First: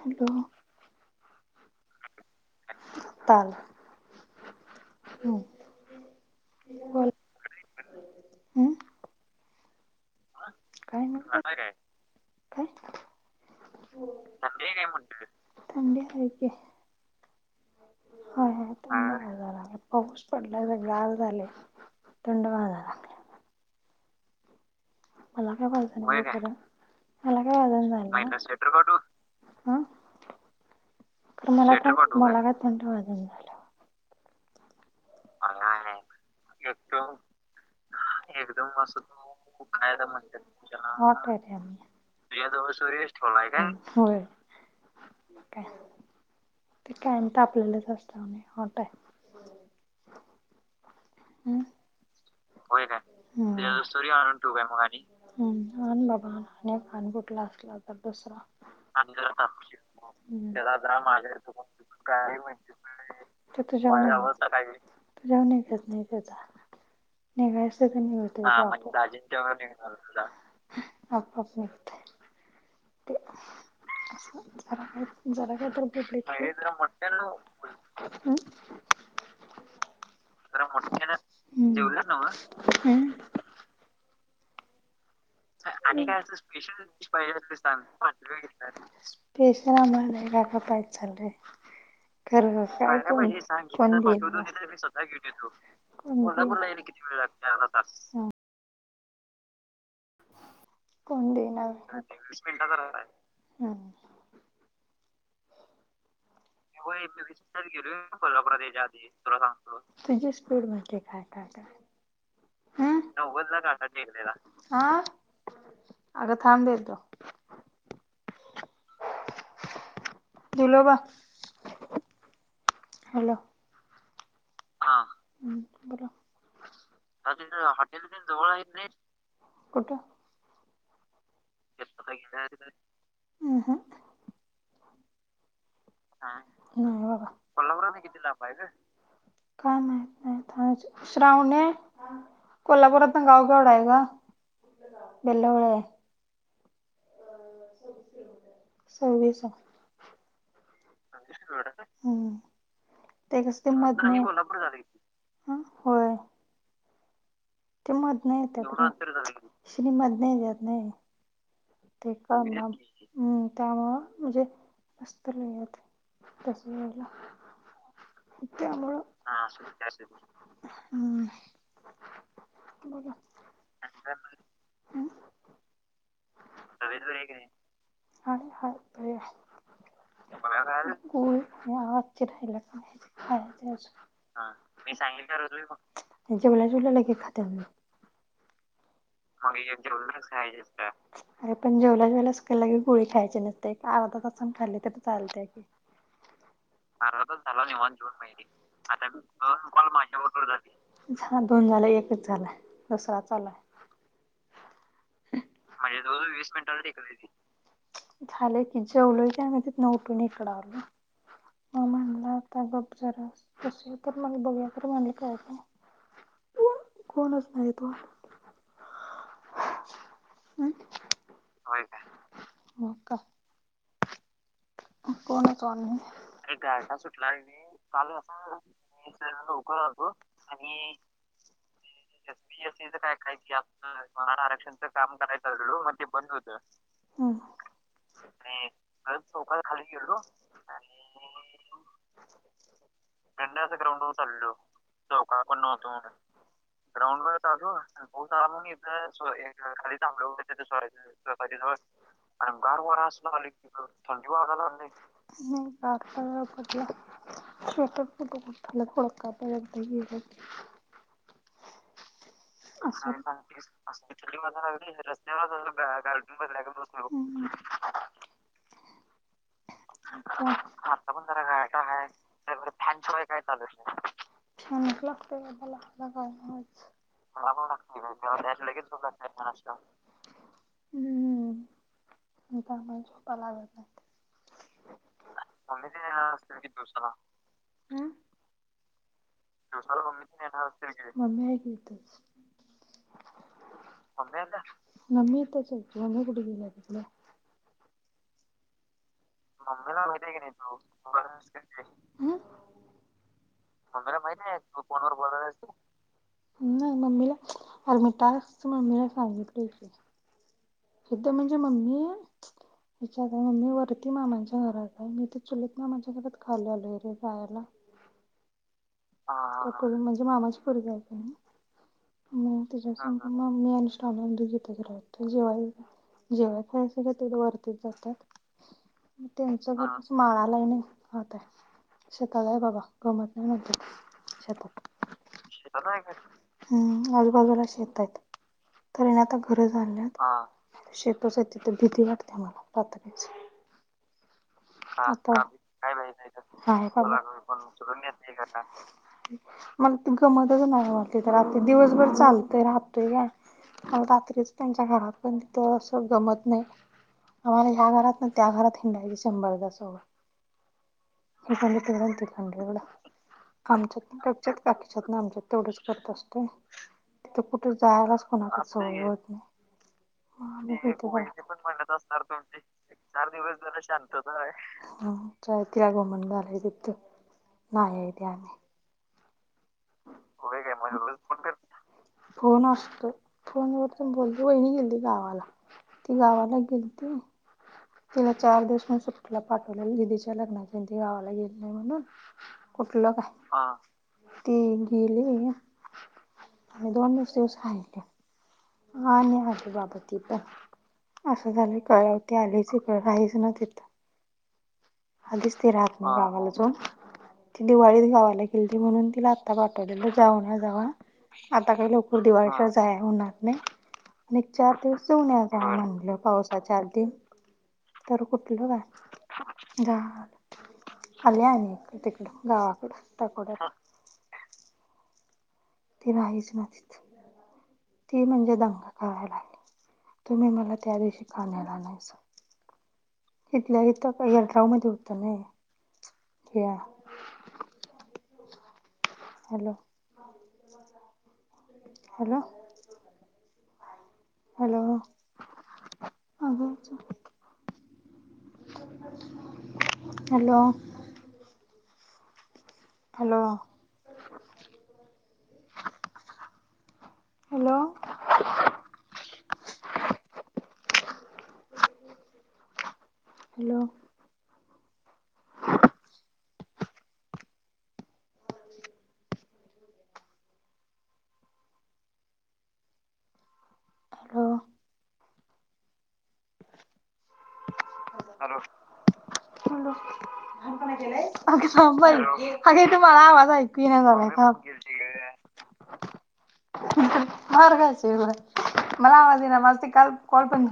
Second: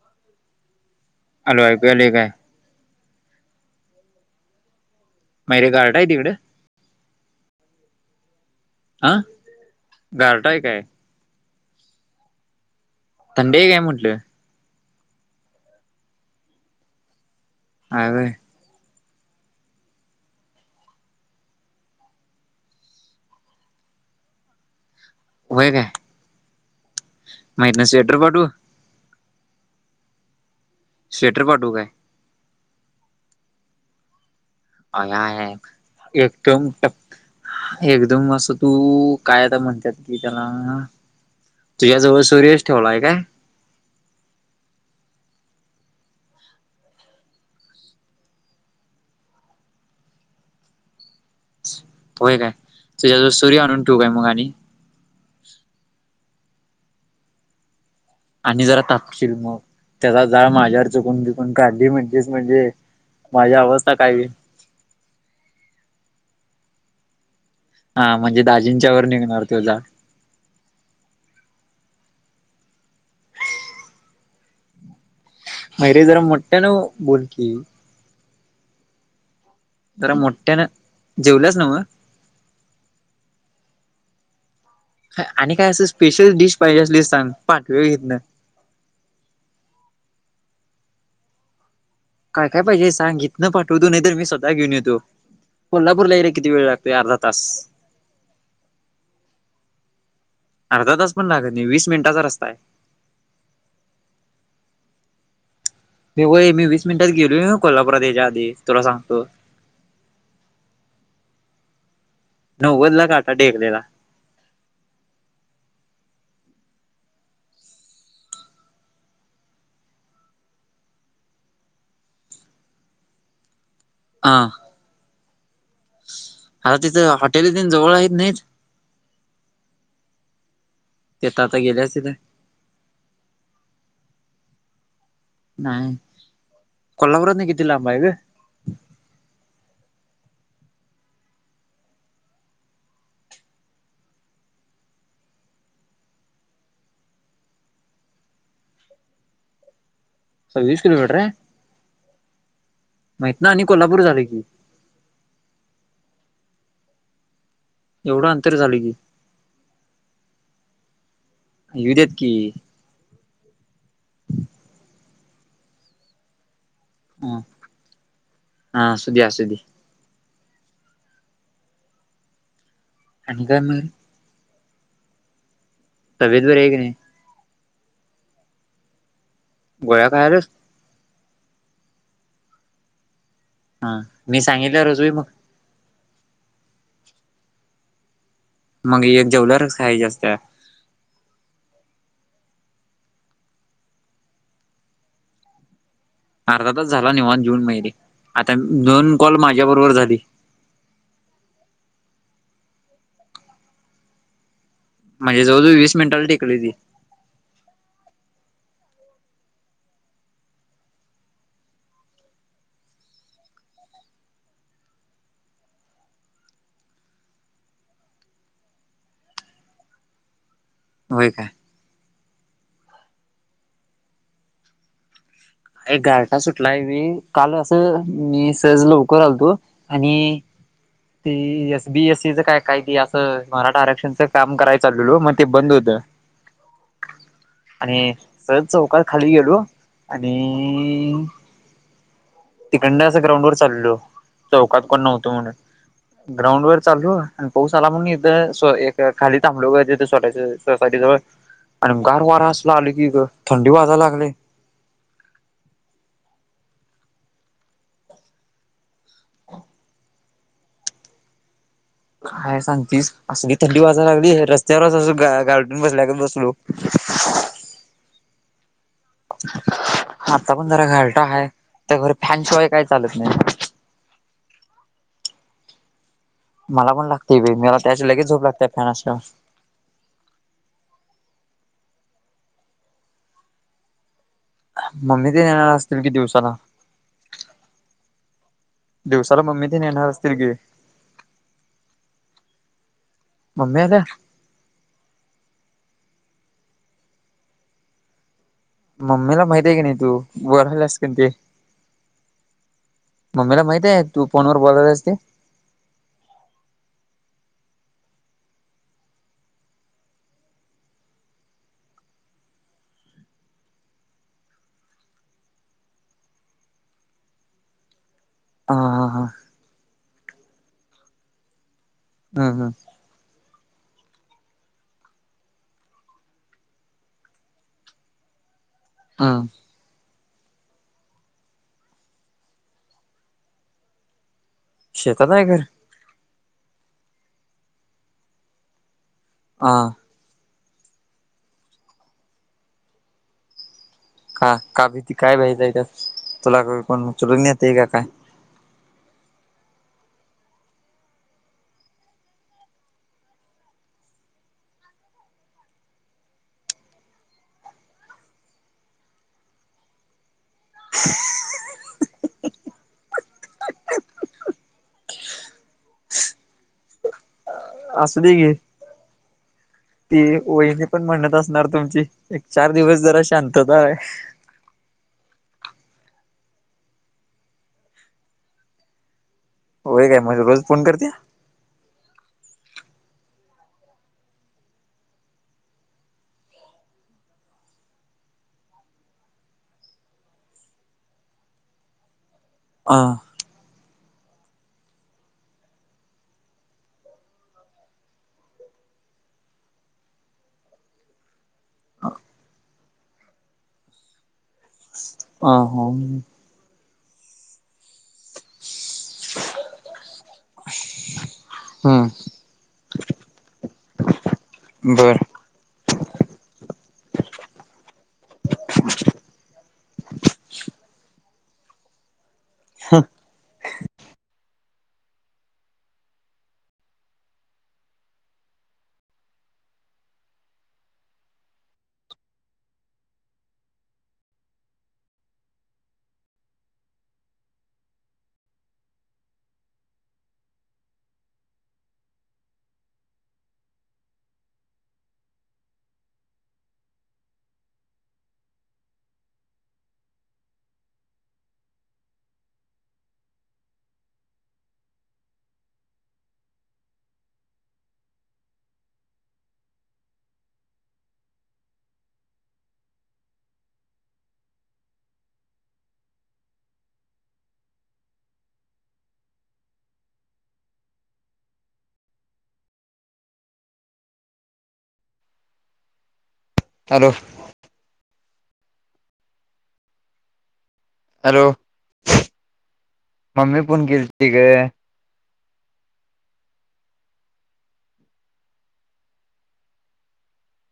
Hello hello ऐकू यालय काय? ताल मैरे गारठा हाय तिकडं? ह हं गारठा हाय काय? थंडी आहे काय म्हटलं [unintelligible] थंडी आहे की आम्ही व्हय होय होय थंड वाजायला लागले पाऊस पडलाय बग गार झालय थंड वाजालागल्या. मला काय वाजणं झाल्या होय काय मला काय मग हितन वाजना स्वेटर झाल्या मग काय पाठवू स्वेटर घालू? हा स्वेटर तर पाठवू मला काय मुळग थंड वाजून झालं अ एकट एकदम एकदम असं तू काय आता म्हणतात कि त्याला हॉट आहे ते आम्ही तुझ्या जवळ सोरी [unintelligible] [inaudible] ते कायम तर आपल्यालाच अस्त हटय होय तुझ्याजवळ सूर्य आणून ठेवू काय कायरी मग आणून आणि ठेऊ काय मगा आणि हम्म अन बाबा अक अन कुठला असला तर दुसरा आणि जरा तापशील मग त्याचा जाळ तापशील त्याला माझ्यावर जरा चुकून चुिकून काढली म्हणजेच म्हणजे माझी त तूऊ तू अवस्था काय होईल [inaudible] जऊनत नाही करता [inaudible] निघात आप [inaudible] हा म्हणजे दाजींच्या वर निघणार दाजींच्यावर तो जाळ निघणार तो जाळ ते अस [inaudible] जराठ मग [inaudible] रे जरा मोठ्यानं बोल की जरा मोठ्यान जेवल्यायांस नव्ह हम् आणि असं आणि काय स्पेशल अस डिश पाहिजे स्पेशल असली सांग पाहिज ते सांग पाठवे इथनं. आणतो इथने स्पेशल [inaudible] खपय ल रे काय काय खरं [inaudible] पाहिजे सांग इथनं पाठवतो नाही तर मी स्वतः घेऊन येतो. कोल्हापूरला यायला किती वेळ लागतोय अर्धा [unintelligible] ळ तास. लाग आ [inaudible] अर्धा तास पण कोण लागत नाही देणार वीस मिनिटाचा रस्ता आहे. [inaudible] मी व्हय मी वीस मिनिटात गेलोय गेलो कोल्हापुरात यायच्या आधी कोल्हापुरात तुला येयच्या आधी सांगतो त सांगो तुझी स्पीड म्ह काय काय काय हम् नव्वदला काटा नव्वद ला टेकलेला. काठा ठेकलेला ह अगं थांब देतो दिलो बघ हॅलो हा ह् बोला आता तिथं हॉटेल तेन अ जवळ हॉटेल आहेत नाहीत जवळ आहेत तिथं आता गेल्यास तिथं हम् हम नाही. कोल्हापुरातनं किती लांब आहे कोल्हापुरातन ग किती लांब आहे ग? काय माहित? श्रावणे कोल्हापुरातून गाव केवढा आहे का बेलावळ सवीस सव्वीस किलोमीटर आहे हम्म मग ते हितन कस आणि ते कोल्हापूर म्हापू झालं की. [unintelligible] ह होय ते मत एवढं नाही य अंतर त्या झालं की श्रीमत नाही जात नाही येऊ देत ते कर की. हम् त्यामुळं म्हणजे ब [inaudible] ह हा त्यामुळे असू दे असू दे हम्म आणिन [inaudible] हम् तब्येत बरी आहे का नाही हाय बरी हाय गोळ्या खायलाच? आवाज चिराला का खायचे हा अजून. मी हा सांगितलं मी रोज व्हय मग सांगितलं रोजवी जेवल्या जेवल्या लगेच खाते मग एक अरे जेवल्यावरच खायची जेवलीस असत्या काय अरे पण जेवायला [inaudible] जेवल्या जेवला गोळी खायची नसते अर्धा तासन खाल्ली तर चालते ह अर्धा तास झाला अर्धा तास निवांत झाला जेऊन बाहेर ये जेवून माहिती आता दोन कॉल माझ्या बरोबर झाली माझ्या बरोबर ह दोन झाले एकच झालंय दुसरा चालाय म्हणजे जवळजवळ वीस मिनटाला टेकलिस की मिनिटाला टिकले ती. झाले की जेवलोय की आणि म तिथन उठून इकड आलोय म म्हणलाता गप जरा त तर मला बघ्या तर म्हणालं काय काय [unintelligible] कोण नाही आहे तो... होय काय.. हो का? कोणच ऑन नाही. एक गारटा अरे सुटलाय गारठा मी सुटला काल आणि असं काल मी असा सहज लवकर सहज आलतो लवकर आलतो आणि.. आणि... ते बी एस. सीच काय सी ते काय काय असं जीर मराठा काम कराय आरक्षणच काम चाललेलो मग ते करायचंल बंद मग होतं ते... बंद होते. आणि सहज चौकात खाली.. हो गेलो खाली गेलो.. आणि.. आणि ह... तिकंड असं ग्राउंड वर दंड असं चाललो ग्राउंड वर चाललेलो चौकात कोण नव्हतो चौकात कोण नव्हतं म्हणून ग्राउंड वर चालो ग्राउंड वर आणि चालू पाऊस आला पाऊस आला म्हणून एक इथं स्व- खाली एक थांबलो खाली ग थांबलो होतो तिथे सोसायटी जवळ सोसायटीजवळ आणि गार वारा आणि असला.. गार आला वारा की असला आली की थंडी वाजायला.. थंडी लागले वाजायला लागली.. [unintelligible] [unintelligible] काय असं सांगतेस काय असली सांगतेस थंडी वाजाय असली लागली थंडी वाजायला रस्त्यावरच अस लागली रस्त्यावर असं गारठून गा- बसल्या गार्डन बसलो.. बसल्या का बसलो हम्म. [unintelligible] [unintelligible] आता पण जरा त्या आता गारठा पण जरा आहे गारठा आहे त्यात फॅनशिवाय काही चालत नाही.. फॅनच लागत बाबाला. काय नवंच मला पण लागते मला बाई पण त्याची लगेच झोप लातेय लागते फॅन लगेच झोप लागती असल्यावर फॅन असल्याच.. हम्म त्यामुळे झोपा लागत नाहीत... मम्मी ते येणार असतील कि येणार दिवसाला... असतील की दिवसाला हं दिवसाला मम्मी ते दिवसाला येणार मम्मी असतील तेन की येणार असतील की मम्मी हाय की तिथंच.. मम्मी आल्या मम्मी येत नाही मम्मी इथच हाय की मम्मी कुठ गेलीय.. हॅलो... मम्मीला माहित आहे की मम्मी नाही ला तू माहिती आहे की बोलायलास की ते नाही... मम्मीला माहित आहे मम्मीला तू माहित नाही फोनवर बोलायलास फोनवर ते.. बोलायलास ते नाही मम्मीला अरे मी टास्कच मम्मीला सांगितलं की... इथ म्हणजे मम्मी आहे... विच्यात आहे मम्मी वरती मामांच्या घरात आहे मी ते चुलत मामांच्या घरात खाली आलोय रे झोपायला.. [unintelligible] ह इकडून म्हणजे मामाची पोरगी आली हम्म ना हम्म तिच्या संग म मी अनुष्का दोघी इथच राहतोय जेवायला खायला सगळंच वरतीच जातात.. हम्म त्यांचं.. माळाला आहे नाही आता आहे शेतात आहे बाबा गमत नाही म्हण.. शेतात शेतात आहे घर शेतात हाय घर हम आजूबाजूला शेत आहेत.. तरी आता घर हा झाल्यात.. शेतच आहे तिथे भीती वाटते मला रात्रीची.. का का हा भीती भ्यायचंय काय त्यात तुला पण का.. कोण उचलून नेतय का काय मला गमतच नाही वाटते तर आ्री दिवसभर चालतय राहतोय का... रात्रीच त्यांच्या घरात पण तिथं अस गमत नाही... आम्हाला ह्या घरात ना त्या घरात हिंडायची शंभर द सवय.. हल त त खणळा आमच्यातनं त्यांच्यात त्यांच्यातनं आमच्यात एवढेच करत असते. तू असू जायलाच दे घे कुणाच्या सवय होत नाही.. ती मग आम्ही वहिणी पण इथं म्हणत बघा पण असणार म्हणत तुमची असणार एक चार दिवस जरा शांतता आहे.. हम् चायती आगो म्हणंदलो ना माहेरी आली होय काय म रोज फोन करते रोज फोन कर फोन असतो फोन व बोल वहिनी गेली गावाला ती गावाला गेलती तिला चार दिवस म सुट्टीला पाठवलं दिदीच्या लग्नाच्या त गावाला गेले नाही म्हणून हा कुठलं काय ते गेले आणि दोनच दिवस राहिली हा आणि आले बाबा त पण असं झालं कळवते आलेच राहीच ना तिथं आधीच हा ते हो राहत नाग गावाला तून ती दिवाळीत गावाला गेली म्हणून तिला आत्ता पाठवलेलं जाऊन या जावा आता काही लोकर हम्म द आणि चार दिवस बर जाऊन या जावा पावसाच्या आधी तर कुठल काय झा आले गावाकड ती राहीच ना ती म्हणजे दंगा करायला लागली तुम्ही मला त्या दिवशी खण्याला आणायच इथल्या इथ यड्राव मध्ये होतं ना त्या [inaudible] hello hello hello hello hello hello [inaudible] hello hello hello hello hello अपल अगे तू मला आ माझं मम्मी फोन ऐकू नाही झालाय केलती ग का [inaudible] मार खाशील बघ मला आवाजे ना मस् का कॉल पण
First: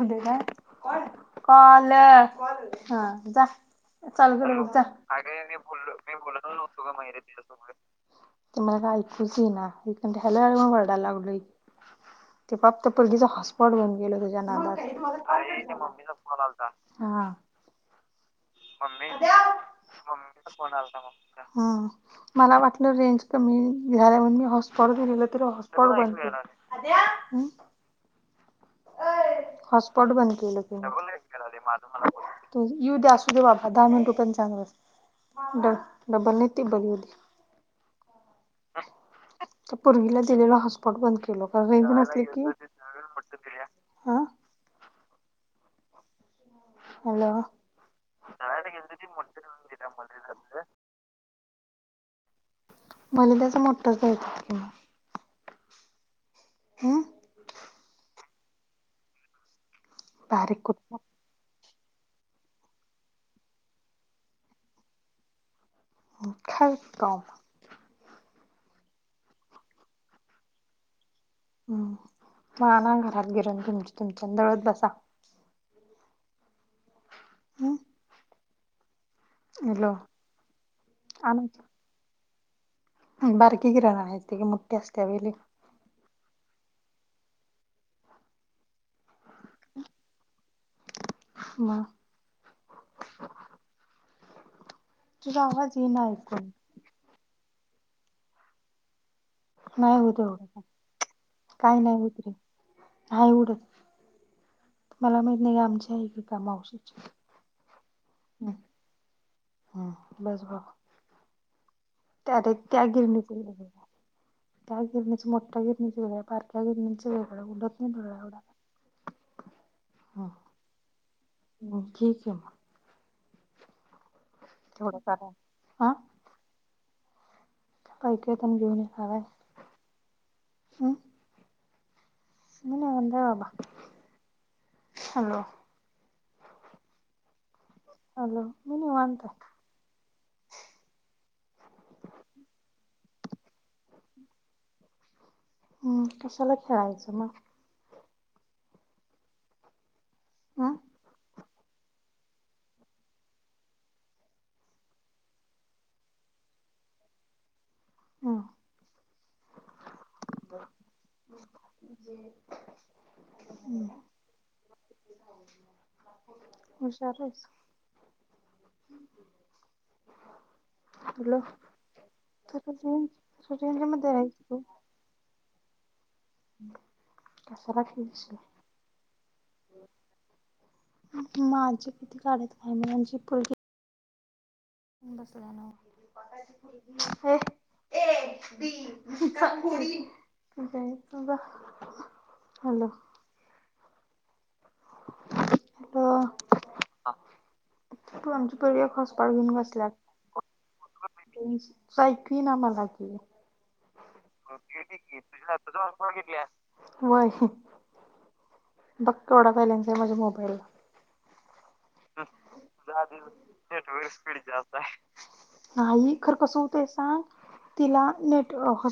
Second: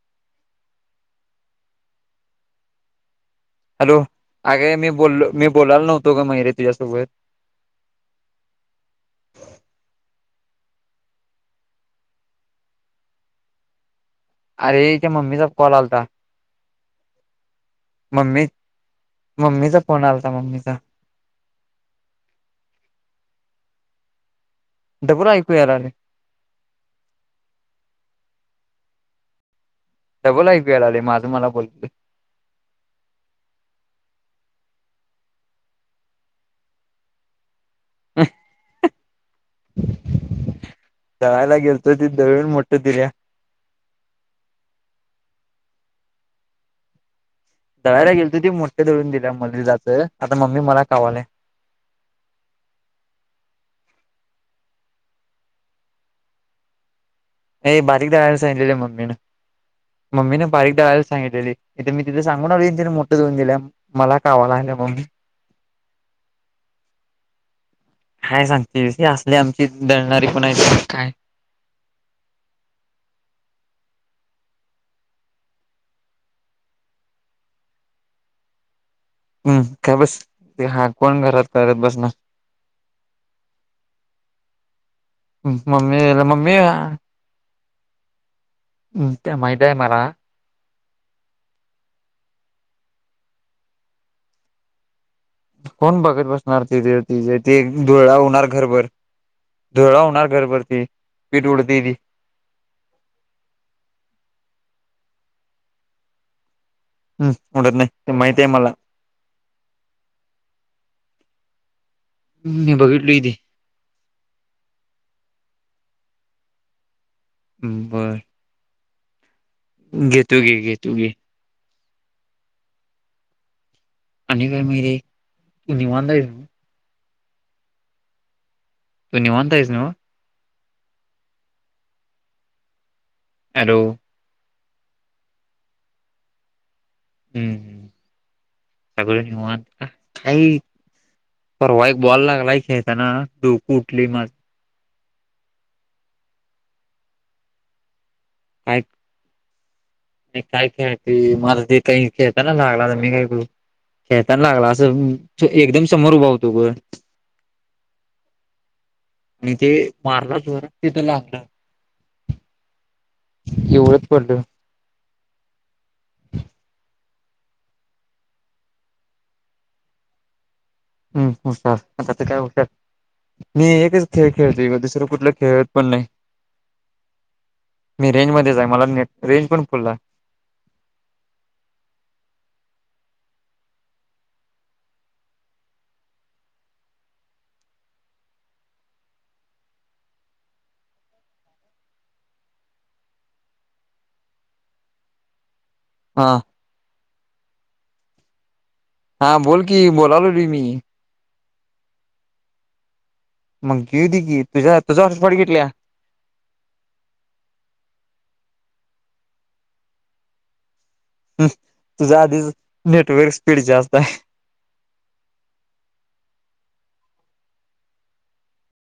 कॉल हा जा हॅलो चालू म अगे मी जाग बोललो मी ब बोलायला नव्हतो मी ग बोलत मयुरी नव्हो का तुझ्यासोबत मा दिस ते मला का ऐकूच ये ना हेक हॅलो हॅलो मनू ओरडायला लागले ते फक्त पोरगीचा हॉटस्पॉटचा आणि तिच्या अरे त्या मम्मीचा कॉल आलता मम्मीचा फोन आलता मम्मी मम्मी मम्मीचा फोन आलता मम्मीचा मला वाटलं रेंज कमी झाल्या म्हण मी हॉसपॉट दिलेलं डबल तरी ऐकू यायला आले हॉसपॉट बनते अय, [unintelligible] [unintelligible] [unintelligible] डबल ऐकू यायला आले माझं मला बोलले डब्बल नाही तिब्बल येऊ द्या. त्या पोरगीला दिलेला [unintelligible] हॉटस्पॉट बंद केलो दळायला कारण रेंज गेलतो त नसली की दळून मोठ हा [unintelligible] दळायला गेलतो ते नळायला मोठ गेलतो ती दळून मोटर घेऊन दिलं दिल्या जातं मध्ये आता मम्मी जातलं मला कावाले. मला त्याच मोठंच द्यायचं होतं. हम हे बारीक दळायला सांगितलेलं मम्मीनं. मम्मीनं बारीक दळायला सांगितलेत. इथे मी तिथं सांगून आलोय तिने मोठं दळून दिलय मला कावाय लागल्या मम्मी. [unintelligible] काय सांगतेस? ही आमची दळणारी पण आहेत ना. काय? हम्, मग आना घरात गिरण तुमची, तुमची न दळत बसा. [unintelligible] हम्म, हॅलो काय बस. ते हा कोण आण घरात करत बसायचं. बारकी गिरण हाय ती मोठी असत्यावेळी [unintelligible] हम्, ते माहितीये मला. म [unintelligible] कोण बघत ऐकून बसणार तिथे तिज ते धुरळा होणार घरभर. नाही धुरळा होत होणार एवढं घरभर ती पीठ उडती ती. नाय उडत, मला माहित नाय आमची हाय की कामावरी. हम्म, उडत नाही ते माहितीय मला. डायरेक्ट मी त्या बघितली गिरणीत ती गेलं पाहिजे. त्या गिरणीत मोठ त्या गिरणीचा वेगळं, बारक्या गिरणीच वेगळं, उडत नाही धुरळा बर एवढा. घेतो की, घेतो की. मग ठीक आहे मग. आणि वेळ तेवढं मिळली करा निवांत आहे जणू. काय काय येताना घेऊन तू येणारे. निवांत आहेस ना अ. [unintelligible] हॅलो. हॅलो. हम्म हम् हॅलो मी सगळी आहे निवांत. आई परवा एक बॉल लागलाय खेळताना डोक उठलय माझं. हम्म, कशाला खेळायचं मग. [unintelligible] मी काय हम्म खेळती मला देताना नी खेळता ना लागला मी काय करू? खेताना लागला असं एकदम समोर उभा होतो ग ह आणि ते मारलं जोरात तिथं लागलं. हम् एवढंच पडलं [unintelligible] [inaudible] [unintelligible] हम्, हुशार आता ते काय हुशार रेंज मी रेंज एकच मध्ये खेळ राहायची तू खेळतोय ग, दुसरं कुठला खे कशाला मी रेंज खेळशील मध्येच आहे मला नट रेंज पण फु माझी किती काढत काय [unintelligible] बसला ना [unintelligible] [inaudible] जा [unintelligible] हॅलो. हॅलो हा तू आमच्या हा बोल की बोलायला लागले मी ऐकू येत नाही मला की मग घेऊ दे की तुझ्या तुझा हॉटस्पॉट घेतल्या होय बघ केवढा बॅलेन्स आहेमाझ्या मोबाईलला तुझा आधीच नेटवर्क स्पीड जास्त स्पीड नाही खरं कसं होतंय सांग सांग तिला नीट